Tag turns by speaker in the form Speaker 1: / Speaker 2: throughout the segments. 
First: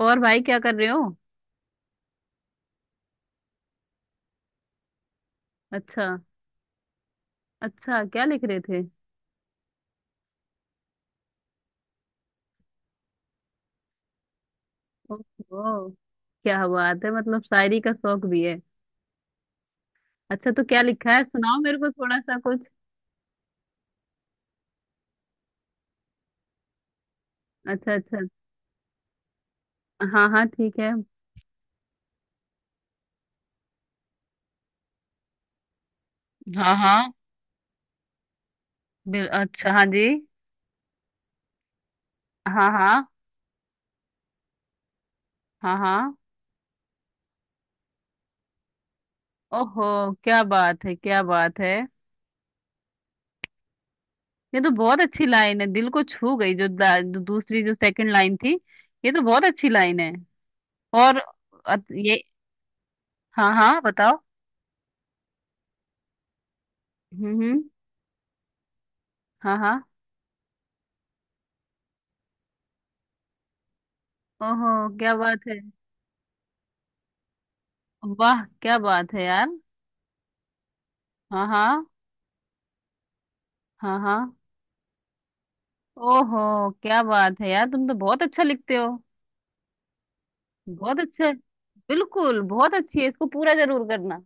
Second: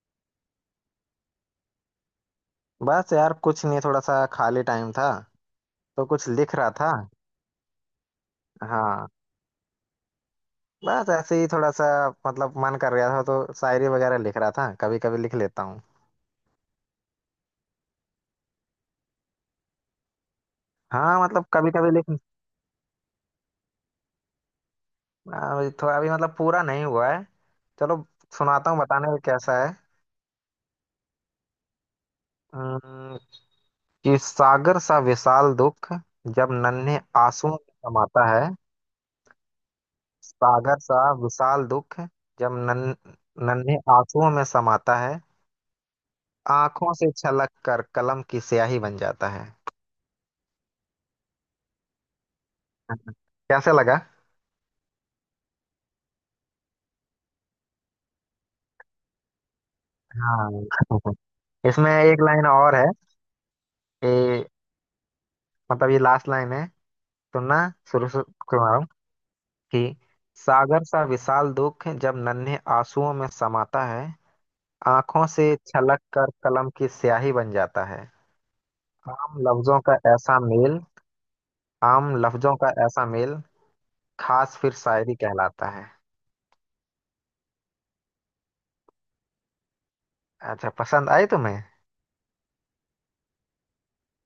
Speaker 1: और भाई क्या कर रहे हो।
Speaker 2: बस यार कुछ नहीं, थोड़ा सा खाली टाइम था, तो
Speaker 1: अच्छा।
Speaker 2: कुछ लिख रहा था।
Speaker 1: अच्छा क्या लिख रहे थे।
Speaker 2: हाँ, बस ऐसे ही थोड़ा सा। मतलब मन कर रहा था तो शायरी वगैरह लिख रहा था, कभी कभी लिख लेता हूँ।
Speaker 1: ओहो क्या बात है, मतलब शायरी का शौक भी है। अच्छा तो क्या लिखा
Speaker 2: हाँ,
Speaker 1: है,
Speaker 2: मतलब
Speaker 1: सुनाओ
Speaker 2: कभी
Speaker 1: मेरे को
Speaker 2: कभी
Speaker 1: थोड़ा
Speaker 2: लिख,
Speaker 1: सा कुछ।
Speaker 2: अभी थोड़ा, अभी मतलब पूरा नहीं हुआ है।
Speaker 1: अच्छा
Speaker 2: चलो,
Speaker 1: अच्छा।
Speaker 2: सुनाता हूँ बताने में कैसा है।
Speaker 1: हाँ हाँ ठीक है।
Speaker 2: अम्म, कि सागर सा विशाल दुख जब
Speaker 1: हाँ
Speaker 2: नन्हे
Speaker 1: हाँ,
Speaker 2: आंसुओं में समाता है।
Speaker 1: बिल अच्छा, हाँ जी।
Speaker 2: सागर सा विशाल दुख जब
Speaker 1: हाँ हाँ।
Speaker 2: नन्हे आंसुओं में समाता है।
Speaker 1: हाँ हाँ।
Speaker 2: आंखों से छलक कर कलम की स्याही बन जाता है।
Speaker 1: ओहो क्या बात है क्या बात है,
Speaker 2: कैसे लगा?
Speaker 1: ये तो बहुत अच्छी लाइन है, दिल को छू गई, जो दूसरी जो सेकंड लाइन थी। ये तो बहुत अच्छी लाइन है।
Speaker 2: हाँ।
Speaker 1: और
Speaker 2: इसमें एक
Speaker 1: ये।
Speaker 2: लाइन और है।
Speaker 1: हाँ हाँ
Speaker 2: कि
Speaker 1: बताओ।
Speaker 2: मतलब ये लास्ट लाइन है।
Speaker 1: हम्म।
Speaker 2: सुनना, शुरू से सुना रहा हूँ।
Speaker 1: हाँ हाँ।
Speaker 2: कि सागर सा विशाल दुख जब नन्हे आंसुओं में समाता है,
Speaker 1: ओहो क्या
Speaker 2: आंखों
Speaker 1: बात
Speaker 2: से
Speaker 1: है।
Speaker 2: छलक कर कलम की स्याही बन जाता है।
Speaker 1: वाह क्या बात है
Speaker 2: आम
Speaker 1: यार।
Speaker 2: लफ्जों का ऐसा मेल,
Speaker 1: हाँ हाँ।
Speaker 2: आम लफ्जों का ऐसा मेल
Speaker 1: हाँ हाँ।
Speaker 2: खास फिर शायरी कहलाता है।
Speaker 1: ओहो क्या बात है यार, तुम तो बहुत अच्छा लिखते हो।
Speaker 2: अच्छा,
Speaker 1: बहुत
Speaker 2: पसंद आई
Speaker 1: अच्छा।
Speaker 2: तुम्हें?
Speaker 1: बिल्कुल बहुत अच्छी है, इसको पूरा जरूर करना।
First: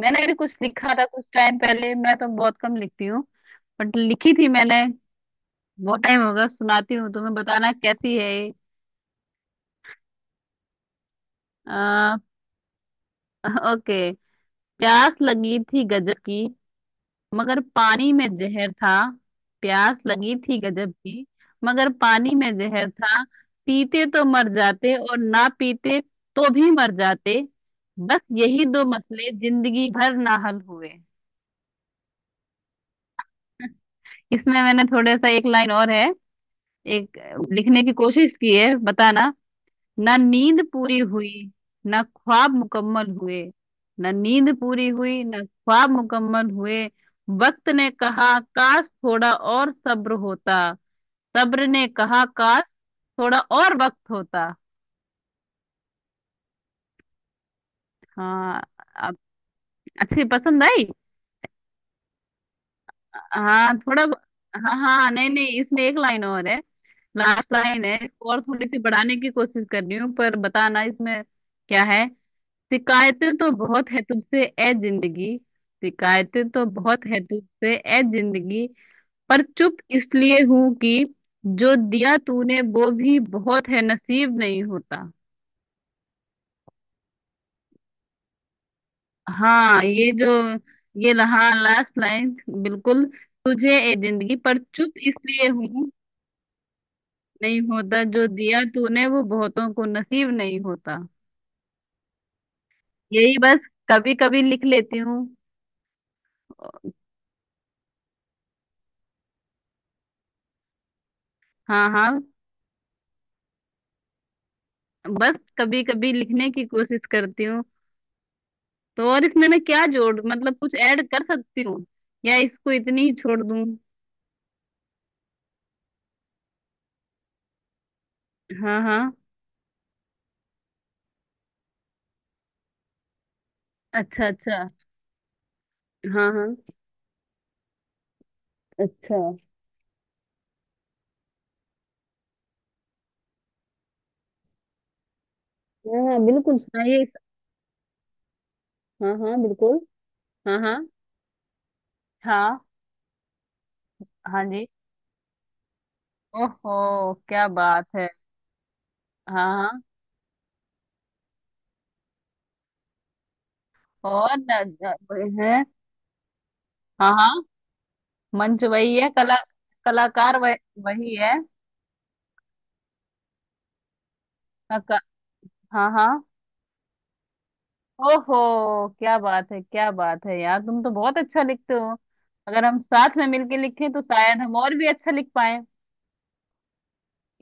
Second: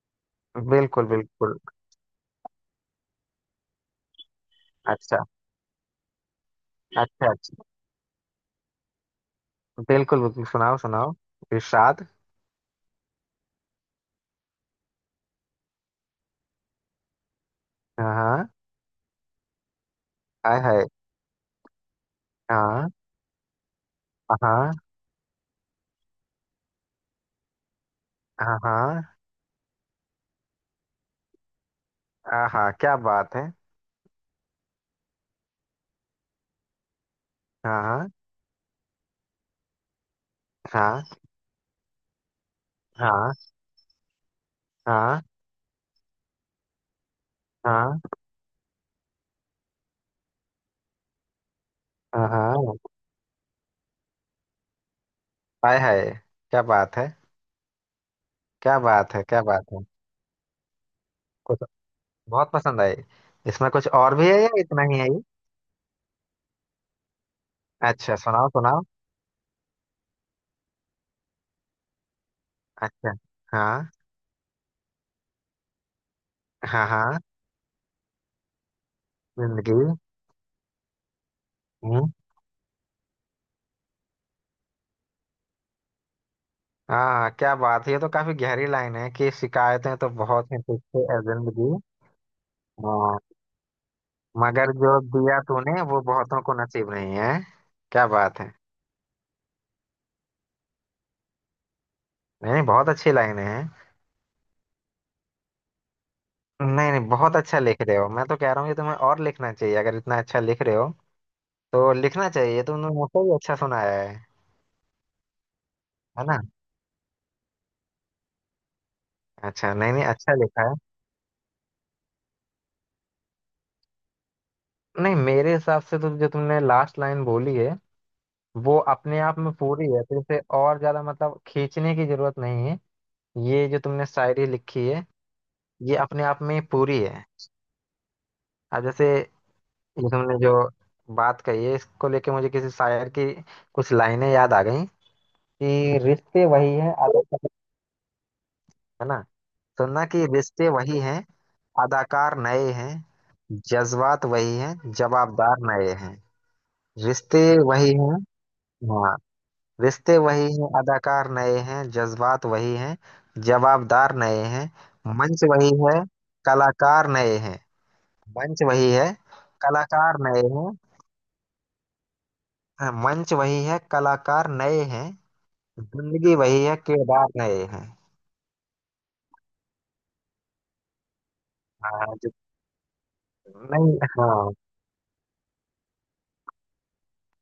Speaker 1: मैंने भी कुछ लिखा था
Speaker 2: बिल्कुल
Speaker 1: कुछ
Speaker 2: बिल्कुल।
Speaker 1: टाइम पहले, मैं तो बहुत कम लिखती हूँ। बट लिखी थी मैंने।
Speaker 2: अच्छा
Speaker 1: बहुत टाइम होगा, सुनाती हूँ
Speaker 2: अच्छा।
Speaker 1: तुम्हें,
Speaker 2: अच्छा,
Speaker 1: बताना कैसी है ये।
Speaker 2: बिल्कुल बिल्कुल, सुनाओ सुनाओ, इरशाद।
Speaker 1: आ, ओके। प्यास लगी थी गजब की, मगर पानी
Speaker 2: हाँ
Speaker 1: में
Speaker 2: हाँ।
Speaker 1: जहर था। प्यास लगी थी
Speaker 2: हाय हाय।
Speaker 1: गजब की, मगर पानी में जहर
Speaker 2: हाँ।
Speaker 1: था। पीते तो मर
Speaker 2: हाँ।
Speaker 1: जाते, और ना पीते तो भी मर जाते। बस यही दो
Speaker 2: हाँ
Speaker 1: मसले जिंदगी भर ना हल हुए।
Speaker 2: हाँ। हाँ, क्या बात है।
Speaker 1: इसमें मैंने थोड़ा सा, एक लाइन और है। एक लिखने
Speaker 2: हाँ
Speaker 1: की
Speaker 2: हाँ।
Speaker 1: कोशिश की है, बताना। ना नींद पूरी
Speaker 2: हाँ
Speaker 1: हुई, ना ख्वाब मुकम्मल
Speaker 2: हाँ।
Speaker 1: हुए। ना नींद पूरी हुई, ना ख्वाब मुकम्मल हुए। वक्त ने
Speaker 2: हाँ
Speaker 1: कहा काश थोड़ा और सब्र होता। सब्र ने कहा
Speaker 2: हाँ।
Speaker 1: काश
Speaker 2: हाँ।
Speaker 1: थोड़ा और वक्त होता।
Speaker 2: हाय हाय। क्या बात है,
Speaker 1: हाँ।
Speaker 2: क्या बात
Speaker 1: आप
Speaker 2: है, क्या बात है।
Speaker 1: अच्छी पसंद आई।
Speaker 2: कुछ बहुत पसंद आई। इसमें
Speaker 1: हाँ
Speaker 2: कुछ
Speaker 1: थोड़ा।
Speaker 2: और भी है या
Speaker 1: हाँ
Speaker 2: इतना ही है
Speaker 1: हाँ,
Speaker 2: ये?
Speaker 1: नहीं नहीं, इसमें एक लाइन और है। लास्ट लाइन है,
Speaker 2: अच्छा,
Speaker 1: इसको और
Speaker 2: सुनाओ
Speaker 1: थोड़ी सी
Speaker 2: सुनाओ।
Speaker 1: बढ़ाने की कोशिश कर रही हूँ, पर बताना इसमें क्या है।
Speaker 2: अच्छा।
Speaker 1: शिकायतें तो
Speaker 2: हाँ।
Speaker 1: बहुत है तुझसे ए जिंदगी। शिकायतें तो
Speaker 2: हाँ।
Speaker 1: बहुत
Speaker 2: हाँ।
Speaker 1: है तुझसे ए जिंदगी, पर चुप
Speaker 2: जिंदगी।
Speaker 1: इसलिए हूं कि जो
Speaker 2: हम्म।
Speaker 1: दिया तूने वो भी बहुत है, नसीब नहीं होता।
Speaker 2: हाँ, क्या बात है, ये तो काफी गहरी लाइन है कि
Speaker 1: हाँ
Speaker 2: शिकायतें तो
Speaker 1: ये जो,
Speaker 2: बहुत हैं तुझसे ए
Speaker 1: हाँ
Speaker 2: जिंदगी।
Speaker 1: लास्ट लाइन बिल्कुल।
Speaker 2: हाँ।
Speaker 1: तुझे ए जिंदगी पर
Speaker 2: मगर जो
Speaker 1: चुप
Speaker 2: दिया
Speaker 1: इसलिए
Speaker 2: तूने
Speaker 1: हूँ।
Speaker 2: वो बहुतों को नसीब नहीं है।
Speaker 1: नहीं होता,
Speaker 2: क्या
Speaker 1: जो
Speaker 2: बात है,
Speaker 1: दिया तूने वो बहुतों को नसीब नहीं होता।
Speaker 2: नहीं नहीं, बहुत अच्छी
Speaker 1: यही,
Speaker 2: लाइनें
Speaker 1: बस
Speaker 2: हैं।
Speaker 1: कभी कभी लिख लेती हूँ।
Speaker 2: नहीं नहीं, बहुत अच्छा लिख रहे हो, मैं तो कह रहा हूँ कि तुम्हें और लिखना चाहिए। अगर इतना अच्छा लिख रहे हो
Speaker 1: हाँ
Speaker 2: तो
Speaker 1: हाँ।
Speaker 2: लिखना चाहिए। तुमने मुझसे भी अच्छा सुनाया है
Speaker 1: बस कभी कभी
Speaker 2: है ना।
Speaker 1: लिखने की कोशिश करती हूँ। तो और इसमें मैं
Speaker 2: अच्छा,
Speaker 1: क्या
Speaker 2: नहीं नहीं,
Speaker 1: जोड़,
Speaker 2: अच्छा
Speaker 1: मतलब
Speaker 2: लिखा
Speaker 1: कुछ
Speaker 2: है।
Speaker 1: ऐड कर सकती हूँ या इसको इतनी ही छोड़ दूँ।
Speaker 2: नहीं, मेरे हिसाब से तो जो तुमने लास्ट लाइन बोली है, वो
Speaker 1: हाँ हाँ।
Speaker 2: अपने आप में पूरी है, तो इसे और ज्यादा मतलब खींचने की जरूरत नहीं है। ये जो तुमने
Speaker 1: अच्छा
Speaker 2: शायरी
Speaker 1: अच्छा।
Speaker 2: लिखी है, ये अपने
Speaker 1: हाँ
Speaker 2: आप
Speaker 1: हाँ।
Speaker 2: में पूरी है। अब जैसे
Speaker 1: अच्छा।
Speaker 2: ये तुमने जो बात कही है, इसको लेके मुझे किसी शायर की कुछ लाइनें याद आ गई। कि
Speaker 1: हाँ हाँ
Speaker 2: रिश्ते
Speaker 1: बिल्कुल,
Speaker 2: वही है
Speaker 1: सुनाइए
Speaker 2: अदाकार, है
Speaker 1: हाँ
Speaker 2: ना।
Speaker 1: हाँ बिल्कुल।
Speaker 2: सुनना, कि
Speaker 1: हाँ
Speaker 2: रिश्ते
Speaker 1: हाँ।
Speaker 2: वही हैं अदाकार
Speaker 1: हाँ
Speaker 2: नए हैं, जज्बात
Speaker 1: हाँ
Speaker 2: वही
Speaker 1: जी।
Speaker 2: हैं जवाबदार नए हैं।
Speaker 1: ओहो
Speaker 2: रिश्ते
Speaker 1: क्या बात
Speaker 2: वही
Speaker 1: है।
Speaker 2: हैं। हाँ।
Speaker 1: हाँ हाँ।
Speaker 2: रिश्ते वही हैं अदाकार नए हैं, जज्बात वही हैं जवाबदार
Speaker 1: और
Speaker 2: नए
Speaker 1: न,
Speaker 2: हैं।
Speaker 1: न, वही
Speaker 2: मंच
Speaker 1: है।
Speaker 2: वही है कलाकार
Speaker 1: हाँ
Speaker 2: नए
Speaker 1: हाँ।
Speaker 2: हैं।
Speaker 1: मंच
Speaker 2: मंच वही
Speaker 1: वही है
Speaker 2: है
Speaker 1: कला।
Speaker 2: कलाकार
Speaker 1: कलाकार
Speaker 2: नए
Speaker 1: वह,
Speaker 2: हैं।
Speaker 1: वही है।
Speaker 2: हाँ, मंच वही है कलाकार नए
Speaker 1: कला-
Speaker 2: हैं,
Speaker 1: हाँ हाँ।
Speaker 2: जिंदगी वही है किरदार नए हैं।
Speaker 1: ओहो क्या बात है यार, तुम तो बहुत अच्छा लिखते हो।
Speaker 2: हाँ जो।
Speaker 1: अगर हम साथ में मिलके लिखें
Speaker 2: नहीं।
Speaker 1: तो शायद
Speaker 2: हाँ,
Speaker 1: हम और भी अच्छा लिख पाए।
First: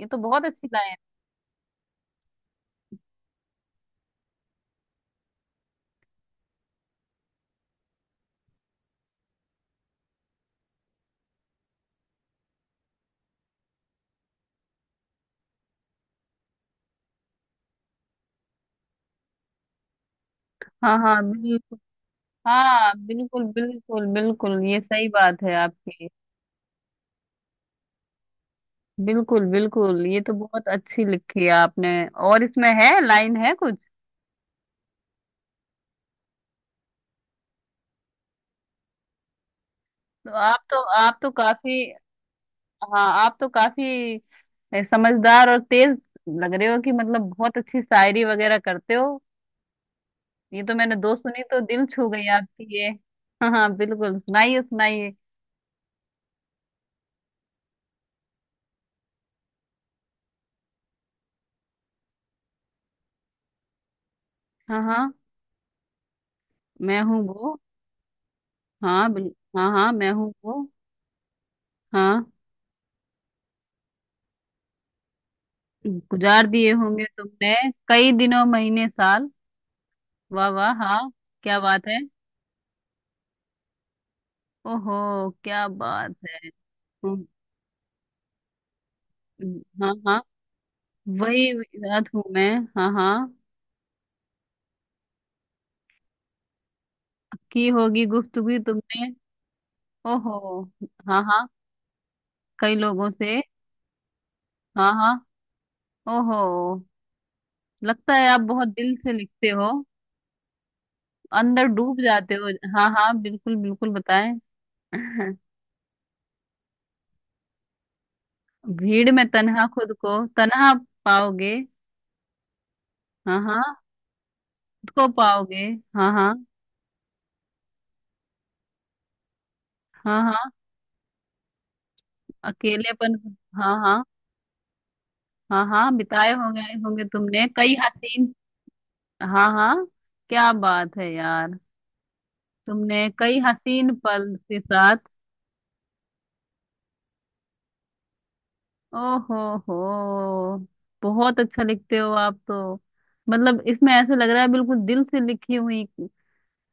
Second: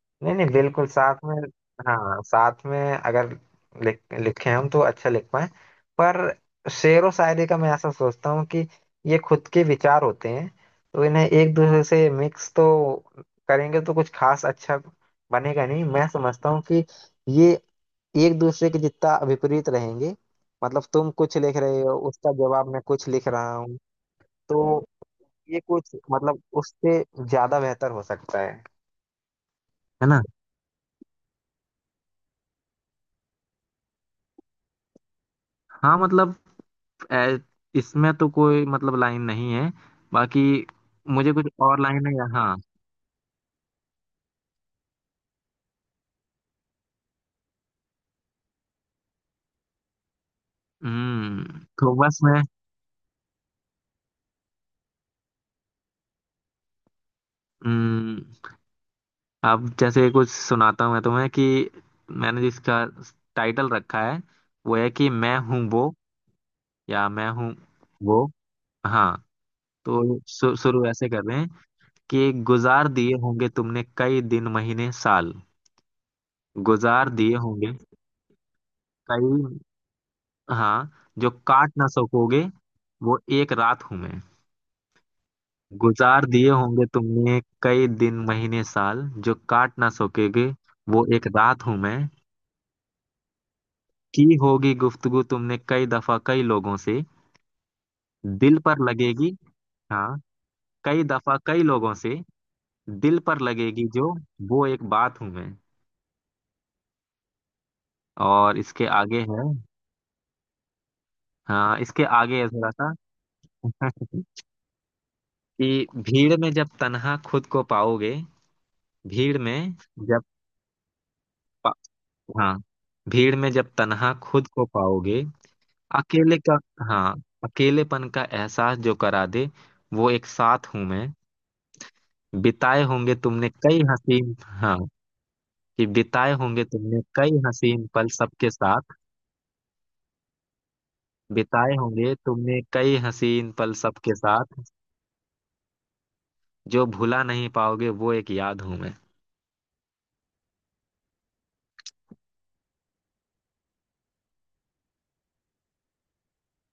Speaker 1: ये तो
Speaker 2: नहीं
Speaker 1: बहुत
Speaker 2: नहीं,
Speaker 1: अच्छी
Speaker 2: बिल्कुल
Speaker 1: लाइन
Speaker 2: साथ में। हाँ, साथ में अगर लिख लिखे हम तो अच्छा लिख पाए। पर शेर व शायरी का मैं ऐसा सोचता हूँ कि ये खुद के विचार होते हैं, तो इन्हें एक दूसरे से मिक्स तो करेंगे तो कुछ खास अच्छा बनेगा नहीं। मैं समझता हूँ कि ये एक दूसरे के जितना विपरीत रहेंगे,
Speaker 1: है।
Speaker 2: मतलब
Speaker 1: हाँ
Speaker 2: तुम
Speaker 1: हाँ
Speaker 2: कुछ लिख
Speaker 1: बिल्कुल।
Speaker 2: रहे हो उसका जवाब मैं
Speaker 1: हाँ
Speaker 2: कुछ लिख
Speaker 1: बिल्कुल
Speaker 2: रहा हूँ,
Speaker 1: बिल्कुल बिल्कुल, ये
Speaker 2: तो
Speaker 1: सही बात है
Speaker 2: ये कुछ
Speaker 1: आपकी।
Speaker 2: मतलब उससे ज्यादा बेहतर हो सकता है।
Speaker 1: बिल्कुल बिल्कुल,
Speaker 2: है
Speaker 1: ये
Speaker 2: ना।
Speaker 1: तो बहुत अच्छी लिखी है आपने। और इसमें है लाइन है कुछ।
Speaker 2: हाँ, मतलब ए, इसमें तो कोई मतलब लाइन नहीं है बाकी।
Speaker 1: आप तो
Speaker 2: मुझे कुछ और
Speaker 1: काफी।
Speaker 2: लाइन है, हाँ।
Speaker 1: हाँ आप तो काफी समझदार और तेज लग रहे हो कि मतलब बहुत अच्छी शायरी वगैरह करते हो। ये तो मैंने दो सुनी तो दिल
Speaker 2: तो
Speaker 1: छू
Speaker 2: बस
Speaker 1: गई
Speaker 2: मैं।
Speaker 1: आपकी ये। हाँ हाँ बिल्कुल, सुनाइए सुनाइए।
Speaker 2: हम्म। अब जैसे कुछ सुनाता हूँ मैं तुम्हें। कि मैंने जिसका टाइटल रखा है, वो
Speaker 1: हाँ
Speaker 2: है कि
Speaker 1: हाँ
Speaker 2: मैं हूँ वो।
Speaker 1: मैं
Speaker 2: या
Speaker 1: हूँ
Speaker 2: मैं हूँ
Speaker 1: वो।
Speaker 2: वो।
Speaker 1: हाँ
Speaker 2: हाँ,
Speaker 1: बिल। हाँ हाँ मैं
Speaker 2: तो
Speaker 1: हूँ वो।
Speaker 2: शुरू ऐसे कर रहे हैं।
Speaker 1: हाँ।
Speaker 2: कि गुजार दिए होंगे तुमने कई दिन महीने साल।
Speaker 1: गुजार दिए होंगे
Speaker 2: गुजार दिए
Speaker 1: तुमने
Speaker 2: होंगे,
Speaker 1: कई दिनों महीने साल।
Speaker 2: कई।
Speaker 1: वाह वाह
Speaker 2: हाँ,
Speaker 1: हाँ।
Speaker 2: जो
Speaker 1: क्या
Speaker 2: काट
Speaker 1: बात
Speaker 2: ना
Speaker 1: है।
Speaker 2: सकोगे वो एक रात हूं मैं।
Speaker 1: ओहो क्या बात
Speaker 2: गुजार
Speaker 1: है।
Speaker 2: दिए होंगे
Speaker 1: हम्म,
Speaker 2: तुमने कई दिन महीने साल, जो काट ना
Speaker 1: हाँ हाँ।
Speaker 2: सकोगे वो एक
Speaker 1: वही
Speaker 2: रात हूं मैं।
Speaker 1: रात हूँ मैं। हाँ हाँ।
Speaker 2: की होगी गुफ्तगू तुमने कई दफा कई लोगों से,
Speaker 1: की होगी गुफ्तगू
Speaker 2: दिल पर
Speaker 1: तुमने।
Speaker 2: लगेगी। हाँ,
Speaker 1: ओहो।
Speaker 2: कई
Speaker 1: हाँ
Speaker 2: दफा
Speaker 1: हाँ।
Speaker 2: कई लोगों से,
Speaker 1: कई लोगों
Speaker 2: दिल पर
Speaker 1: से।
Speaker 2: लगेगी जो, वो एक
Speaker 1: हाँ हाँ।
Speaker 2: बात हूं मैं।
Speaker 1: ओहो। लगता है आप
Speaker 2: और
Speaker 1: बहुत
Speaker 2: इसके
Speaker 1: दिल से
Speaker 2: आगे है।
Speaker 1: लिखते हो, अंदर
Speaker 2: हाँ,
Speaker 1: डूब
Speaker 2: इसके
Speaker 1: जाते
Speaker 2: आगे है
Speaker 1: हो।
Speaker 2: थोड़ा
Speaker 1: हाँ
Speaker 2: सा।
Speaker 1: हाँ बिल्कुल बिल्कुल बताएं।
Speaker 2: कि भीड़ में जब तन्हा खुद को पाओगे।
Speaker 1: भीड़ में
Speaker 2: भीड़
Speaker 1: तन्हा
Speaker 2: में
Speaker 1: खुद को
Speaker 2: जब पा-
Speaker 1: तन्हा पाओगे।
Speaker 2: हाँ, भीड़
Speaker 1: हाँ
Speaker 2: में
Speaker 1: हाँ।
Speaker 2: जब तन्हा खुद को
Speaker 1: खुद को
Speaker 2: पाओगे।
Speaker 1: पाओगे। हाँ हाँ।
Speaker 2: अकेले का हाँ, अकेलेपन का एहसास जो करा दे, वो
Speaker 1: हाँ
Speaker 2: एक
Speaker 1: हाँ।
Speaker 2: साथ हूं मैं। बिताए
Speaker 1: अकेलेपन।
Speaker 2: होंगे तुमने
Speaker 1: हाँ
Speaker 2: कई
Speaker 1: हाँ।
Speaker 2: हसीन। हाँ,
Speaker 1: हाँ
Speaker 2: कि
Speaker 1: हाँ। बिताए
Speaker 2: बिताए
Speaker 1: होंगे
Speaker 2: होंगे तुमने
Speaker 1: होंगे
Speaker 2: कई
Speaker 1: तुमने कई
Speaker 2: हसीन पल
Speaker 1: हसीन।
Speaker 2: सबके साथ।
Speaker 1: हाँ हाँ। क्या बात है यार।
Speaker 2: बिताए होंगे तुमने कई
Speaker 1: तुमने कई
Speaker 2: हसीन पल
Speaker 1: हसीन
Speaker 2: सबके
Speaker 1: पल के
Speaker 2: साथ,
Speaker 1: साथ।
Speaker 2: जो भुला नहीं पाओगे वो एक याद हूं मैं।
Speaker 1: ओहो। हो, बहुत अच्छा लिखते हो आप तो। मतलब इसमें ऐसा लग रहा है, बिल्कुल दिल से लिखी हुई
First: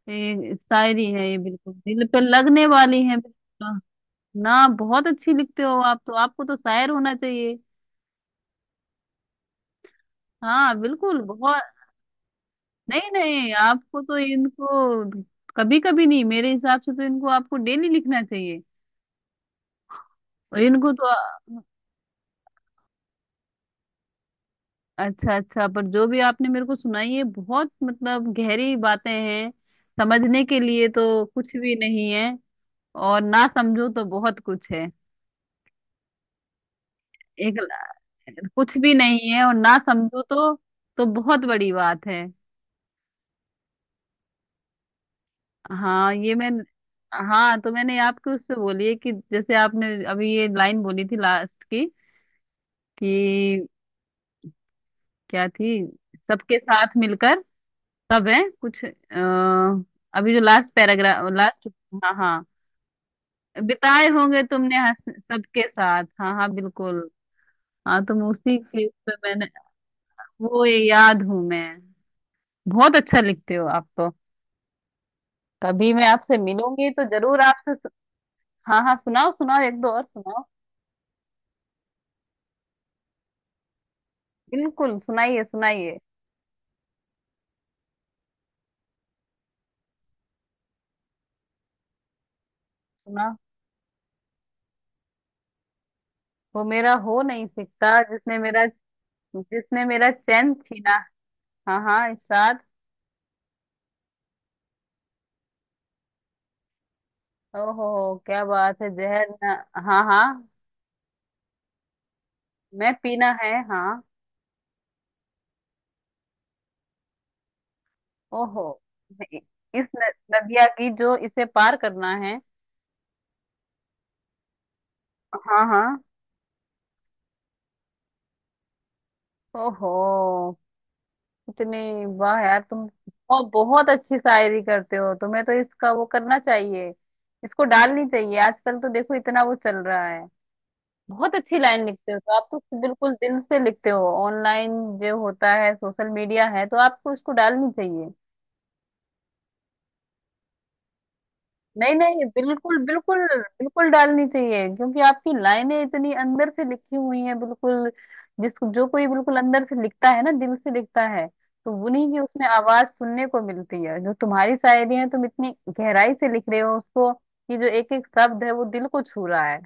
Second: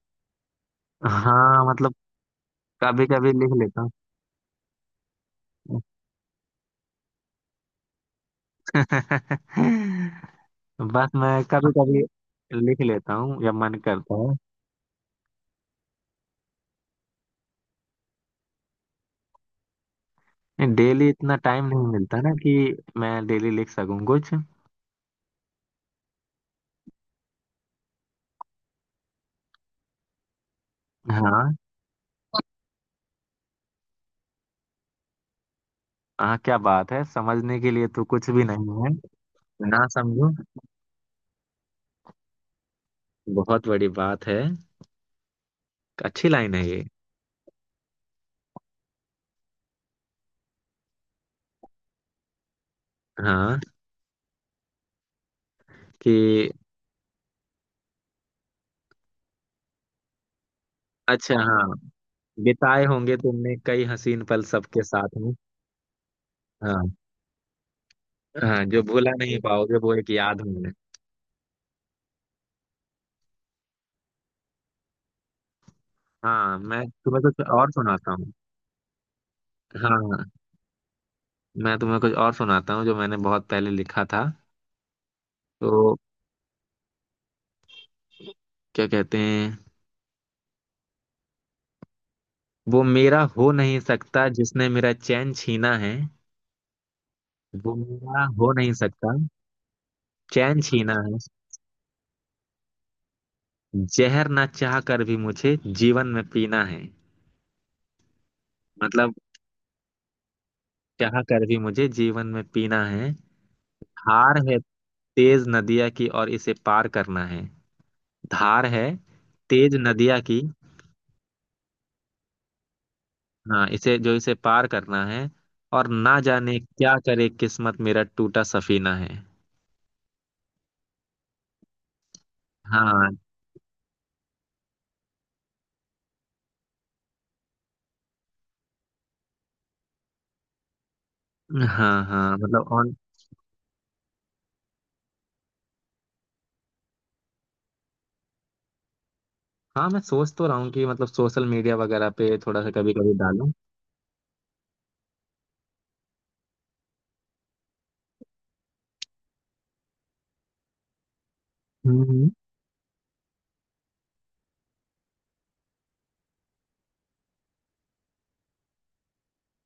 Speaker 1: शायरी है ये,
Speaker 2: हाँ,
Speaker 1: बिल्कुल
Speaker 2: मतलब
Speaker 1: दिल पे लगने वाली
Speaker 2: कभी
Speaker 1: है
Speaker 2: कभी लिख
Speaker 1: बिल्कुल।
Speaker 2: लेता हूँ।
Speaker 1: ना बहुत अच्छी लिखते हो आप तो, आपको तो शायर होना चाहिए। हाँ
Speaker 2: बस
Speaker 1: बिल्कुल,
Speaker 2: मैं
Speaker 1: बहुत।
Speaker 2: कभी कभी लिख
Speaker 1: नहीं
Speaker 2: लेता हूँ
Speaker 1: नहीं
Speaker 2: जब मन
Speaker 1: आपको
Speaker 2: करता
Speaker 1: तो
Speaker 2: है।
Speaker 1: इनको, कभी कभी नहीं, मेरे हिसाब से तो इनको आपको डेली लिखना चाहिए। और
Speaker 2: नहीं,
Speaker 1: इनको
Speaker 2: डेली
Speaker 1: तो
Speaker 2: इतना टाइम नहीं मिलता ना कि मैं डेली लिख सकूं कुछ।
Speaker 1: अच्छा अच्छा, पर जो भी आपने मेरे को सुनाई है बहुत मतलब गहरी बातें हैं। समझने के लिए तो कुछ
Speaker 2: हाँ
Speaker 1: भी नहीं है, और ना समझो तो बहुत कुछ है।
Speaker 2: हाँ, क्या बात है,
Speaker 1: एक
Speaker 2: समझने के लिए तो कुछ भी
Speaker 1: कुछ
Speaker 2: नहीं
Speaker 1: भी
Speaker 2: है।
Speaker 1: नहीं है, और ना
Speaker 2: ना
Speaker 1: समझो
Speaker 2: समझो
Speaker 1: तो बहुत बड़ी बात है।
Speaker 2: बहुत बड़ी बात है।
Speaker 1: हाँ
Speaker 2: अच्छी
Speaker 1: ये मैं।
Speaker 2: लाइन है ये।
Speaker 1: हाँ तो मैंने आपको उससे बोली है कि जैसे आपने अभी ये लाइन बोली थी लास्ट की
Speaker 2: हाँ,
Speaker 1: कि क्या थी।
Speaker 2: कि
Speaker 1: सबके साथ मिलकर, सब है कुछ अभी जो लास्ट पैराग्राफ
Speaker 2: अच्छा,
Speaker 1: लास्ट।
Speaker 2: हाँ,
Speaker 1: हाँ हाँ।
Speaker 2: बिताए होंगे तुमने कई
Speaker 1: बिताए
Speaker 2: हसीन
Speaker 1: होंगे
Speaker 2: पल
Speaker 1: तुमने
Speaker 2: सबके
Speaker 1: हंस
Speaker 2: साथ में।
Speaker 1: सबके साथ, हाँ हाँ
Speaker 2: हाँ
Speaker 1: बिल्कुल। हाँ तुम उसी
Speaker 2: हाँ, जो
Speaker 1: के
Speaker 2: भुला
Speaker 1: पे
Speaker 2: नहीं
Speaker 1: मैंने
Speaker 2: पाओगे वो एक याद
Speaker 1: वो
Speaker 2: होंगे।
Speaker 1: ये याद हूँ मैं। बहुत अच्छा लिखते हो आप तो। कभी मैं आपसे
Speaker 2: हाँ, मैं
Speaker 1: मिलूंगी तो
Speaker 2: तुम्हें
Speaker 1: जरूर
Speaker 2: कुछ और
Speaker 1: आपसे
Speaker 2: सुनाता हूँ।
Speaker 1: हाँ हाँ सुनाओ सुनाओ, एक दो और
Speaker 2: हाँ,
Speaker 1: सुनाओ।
Speaker 2: मैं तुम्हें कुछ और सुनाता हूँ जो मैंने बहुत पहले लिखा था।
Speaker 1: बिल्कुल सुनाइए
Speaker 2: तो
Speaker 1: सुनाइए।
Speaker 2: क्या कहते हैं, वो मेरा
Speaker 1: सुना,
Speaker 2: हो नहीं सकता जिसने मेरा चैन छीना है।
Speaker 1: वो मेरा हो नहीं
Speaker 2: वो
Speaker 1: सकता
Speaker 2: मेरा
Speaker 1: जिसने
Speaker 2: हो
Speaker 1: मेरा,
Speaker 2: नहीं सकता,
Speaker 1: जिसने मेरा चैन
Speaker 2: चैन
Speaker 1: छीना।
Speaker 2: छीना है।
Speaker 1: हाँ हाँ इरशाद।
Speaker 2: जहर ना चाह कर भी मुझे जीवन में पीना है।
Speaker 1: ओहो क्या बात है,
Speaker 2: मतलब
Speaker 1: जहर ना। हाँ हाँ।
Speaker 2: चाह कर भी मुझे जीवन में पीना
Speaker 1: मैं
Speaker 2: है।
Speaker 1: पीना है। हाँ।
Speaker 2: धार है तेज नदिया की, और इसे पार करना है।
Speaker 1: ओहो।
Speaker 2: धार है
Speaker 1: इ-
Speaker 2: तेज
Speaker 1: इस
Speaker 2: नदिया की,
Speaker 1: नदिया की जो इसे पार करना है।
Speaker 2: हाँ इसे, जो इसे पार करना है।
Speaker 1: हाँ
Speaker 2: और
Speaker 1: हाँ।
Speaker 2: ना जाने क्या करे किस्मत, मेरा टूटा सफीना है।
Speaker 1: ओहो। इतनी वाह यार तुम
Speaker 2: हाँ।
Speaker 1: बहुत बहुत अच्छी शायरी करते हो, तुम्हें तो इसका वो करना चाहिए, इसको डालनी चाहिए। आजकल तो देखो इतना वो चल रहा है। बहुत अच्छी लाइन
Speaker 2: हाँ,
Speaker 1: लिखते हो
Speaker 2: हाँ
Speaker 1: तो आप
Speaker 2: मतलब
Speaker 1: तो
Speaker 2: ऑन।
Speaker 1: बिल्कुल दिल से लिखते हो, ऑनलाइन जो होता है सोशल मीडिया है तो आपको इसको डालनी चाहिए।
Speaker 2: हाँ, मैं सोच तो रहा हूँ कि मतलब सोशल मीडिया
Speaker 1: नहीं
Speaker 2: वगैरह
Speaker 1: नहीं
Speaker 2: पे थोड़ा सा
Speaker 1: बिल्कुल
Speaker 2: कभी कभी
Speaker 1: बिल्कुल,
Speaker 2: डालूं।
Speaker 1: बिल्कुल डालनी चाहिए क्योंकि आपकी लाइनें इतनी अंदर से लिखी हुई हैं बिल्कुल। जिसको, जो कोई बिल्कुल अंदर से लिखता है ना, दिल से लिखता है, तो
Speaker 2: हम्म।
Speaker 1: उन्हीं की
Speaker 2: हम्म।
Speaker 1: उसमें आवाज सुनने को मिलती है। जो तुम्हारी शायरी है तुम इतनी गहराई से लिख रहे हो उसको, कि जो एक एक शब्द है वो दिल को छू रहा है।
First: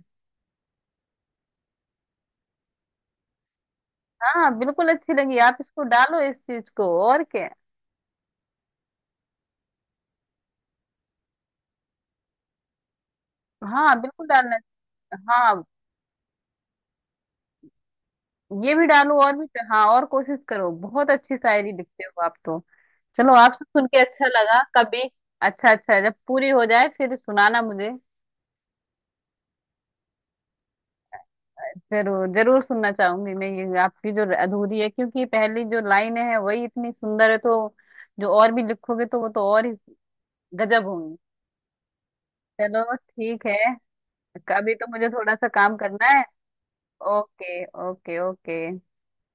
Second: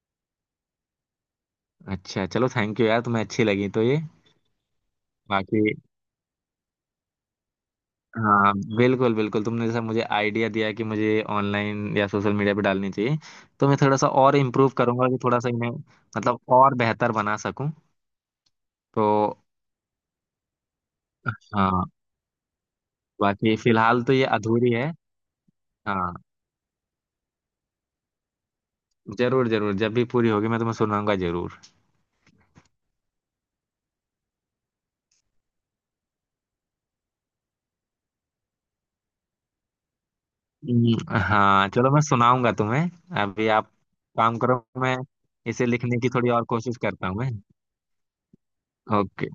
Speaker 2: अच्छा, चलो थैंक यू यार, तुम्हें अच्छी लगी तो ये।
Speaker 1: हाँ बिल्कुल अच्छी लगी, आप
Speaker 2: बाकी।
Speaker 1: इसको डालो इस चीज को और क्या।
Speaker 2: हाँ, बिल्कुल बिल्कुल, तुमने जैसा मुझे आइडिया दिया कि मुझे ऑनलाइन या सोशल मीडिया पे डालनी चाहिए, तो मैं थोड़ा
Speaker 1: हाँ
Speaker 2: सा
Speaker 1: बिल्कुल
Speaker 2: और
Speaker 1: डालना।
Speaker 2: इम्प्रूव करूंगा कि थोड़ा सा
Speaker 1: हाँ
Speaker 2: इन्हें मतलब और बेहतर बना सकूं।
Speaker 1: ये भी
Speaker 2: तो
Speaker 1: डालो और भी। हाँ और कोशिश करो, बहुत अच्छी शायरी
Speaker 2: हाँ,
Speaker 1: लिखते हो आप तो। चलो
Speaker 2: बाकी
Speaker 1: आपसे सुन के
Speaker 2: फिलहाल तो ये
Speaker 1: अच्छा लगा
Speaker 2: अधूरी है।
Speaker 1: कभी। अच्छा अच्छा,
Speaker 2: हाँ,
Speaker 1: जब पूरी हो जाए फिर सुनाना मुझे।
Speaker 2: जरूर जरूर, जब भी पूरी होगी मैं तुम्हें सुनाऊंगा जरूर।
Speaker 1: जरूर जरूर सुनना चाहूंगी मैं ये आपकी जो अधूरी है, क्योंकि पहली जो लाइन है वही इतनी सुंदर है, तो जो और भी लिखोगे तो वो तो और ही गजब होंगी।
Speaker 2: हाँ, चलो मैं सुनाऊंगा
Speaker 1: चलो
Speaker 2: तुम्हें।
Speaker 1: ठीक
Speaker 2: अभी
Speaker 1: है।
Speaker 2: आप काम करो,
Speaker 1: अभी तो
Speaker 2: मैं
Speaker 1: मुझे थोड़ा सा
Speaker 2: इसे
Speaker 1: काम
Speaker 2: लिखने
Speaker 1: करना
Speaker 2: की
Speaker 1: है।
Speaker 2: थोड़ी और कोशिश करता हूँ मैं।
Speaker 1: Okay okay. ओके।
Speaker 2: ओके।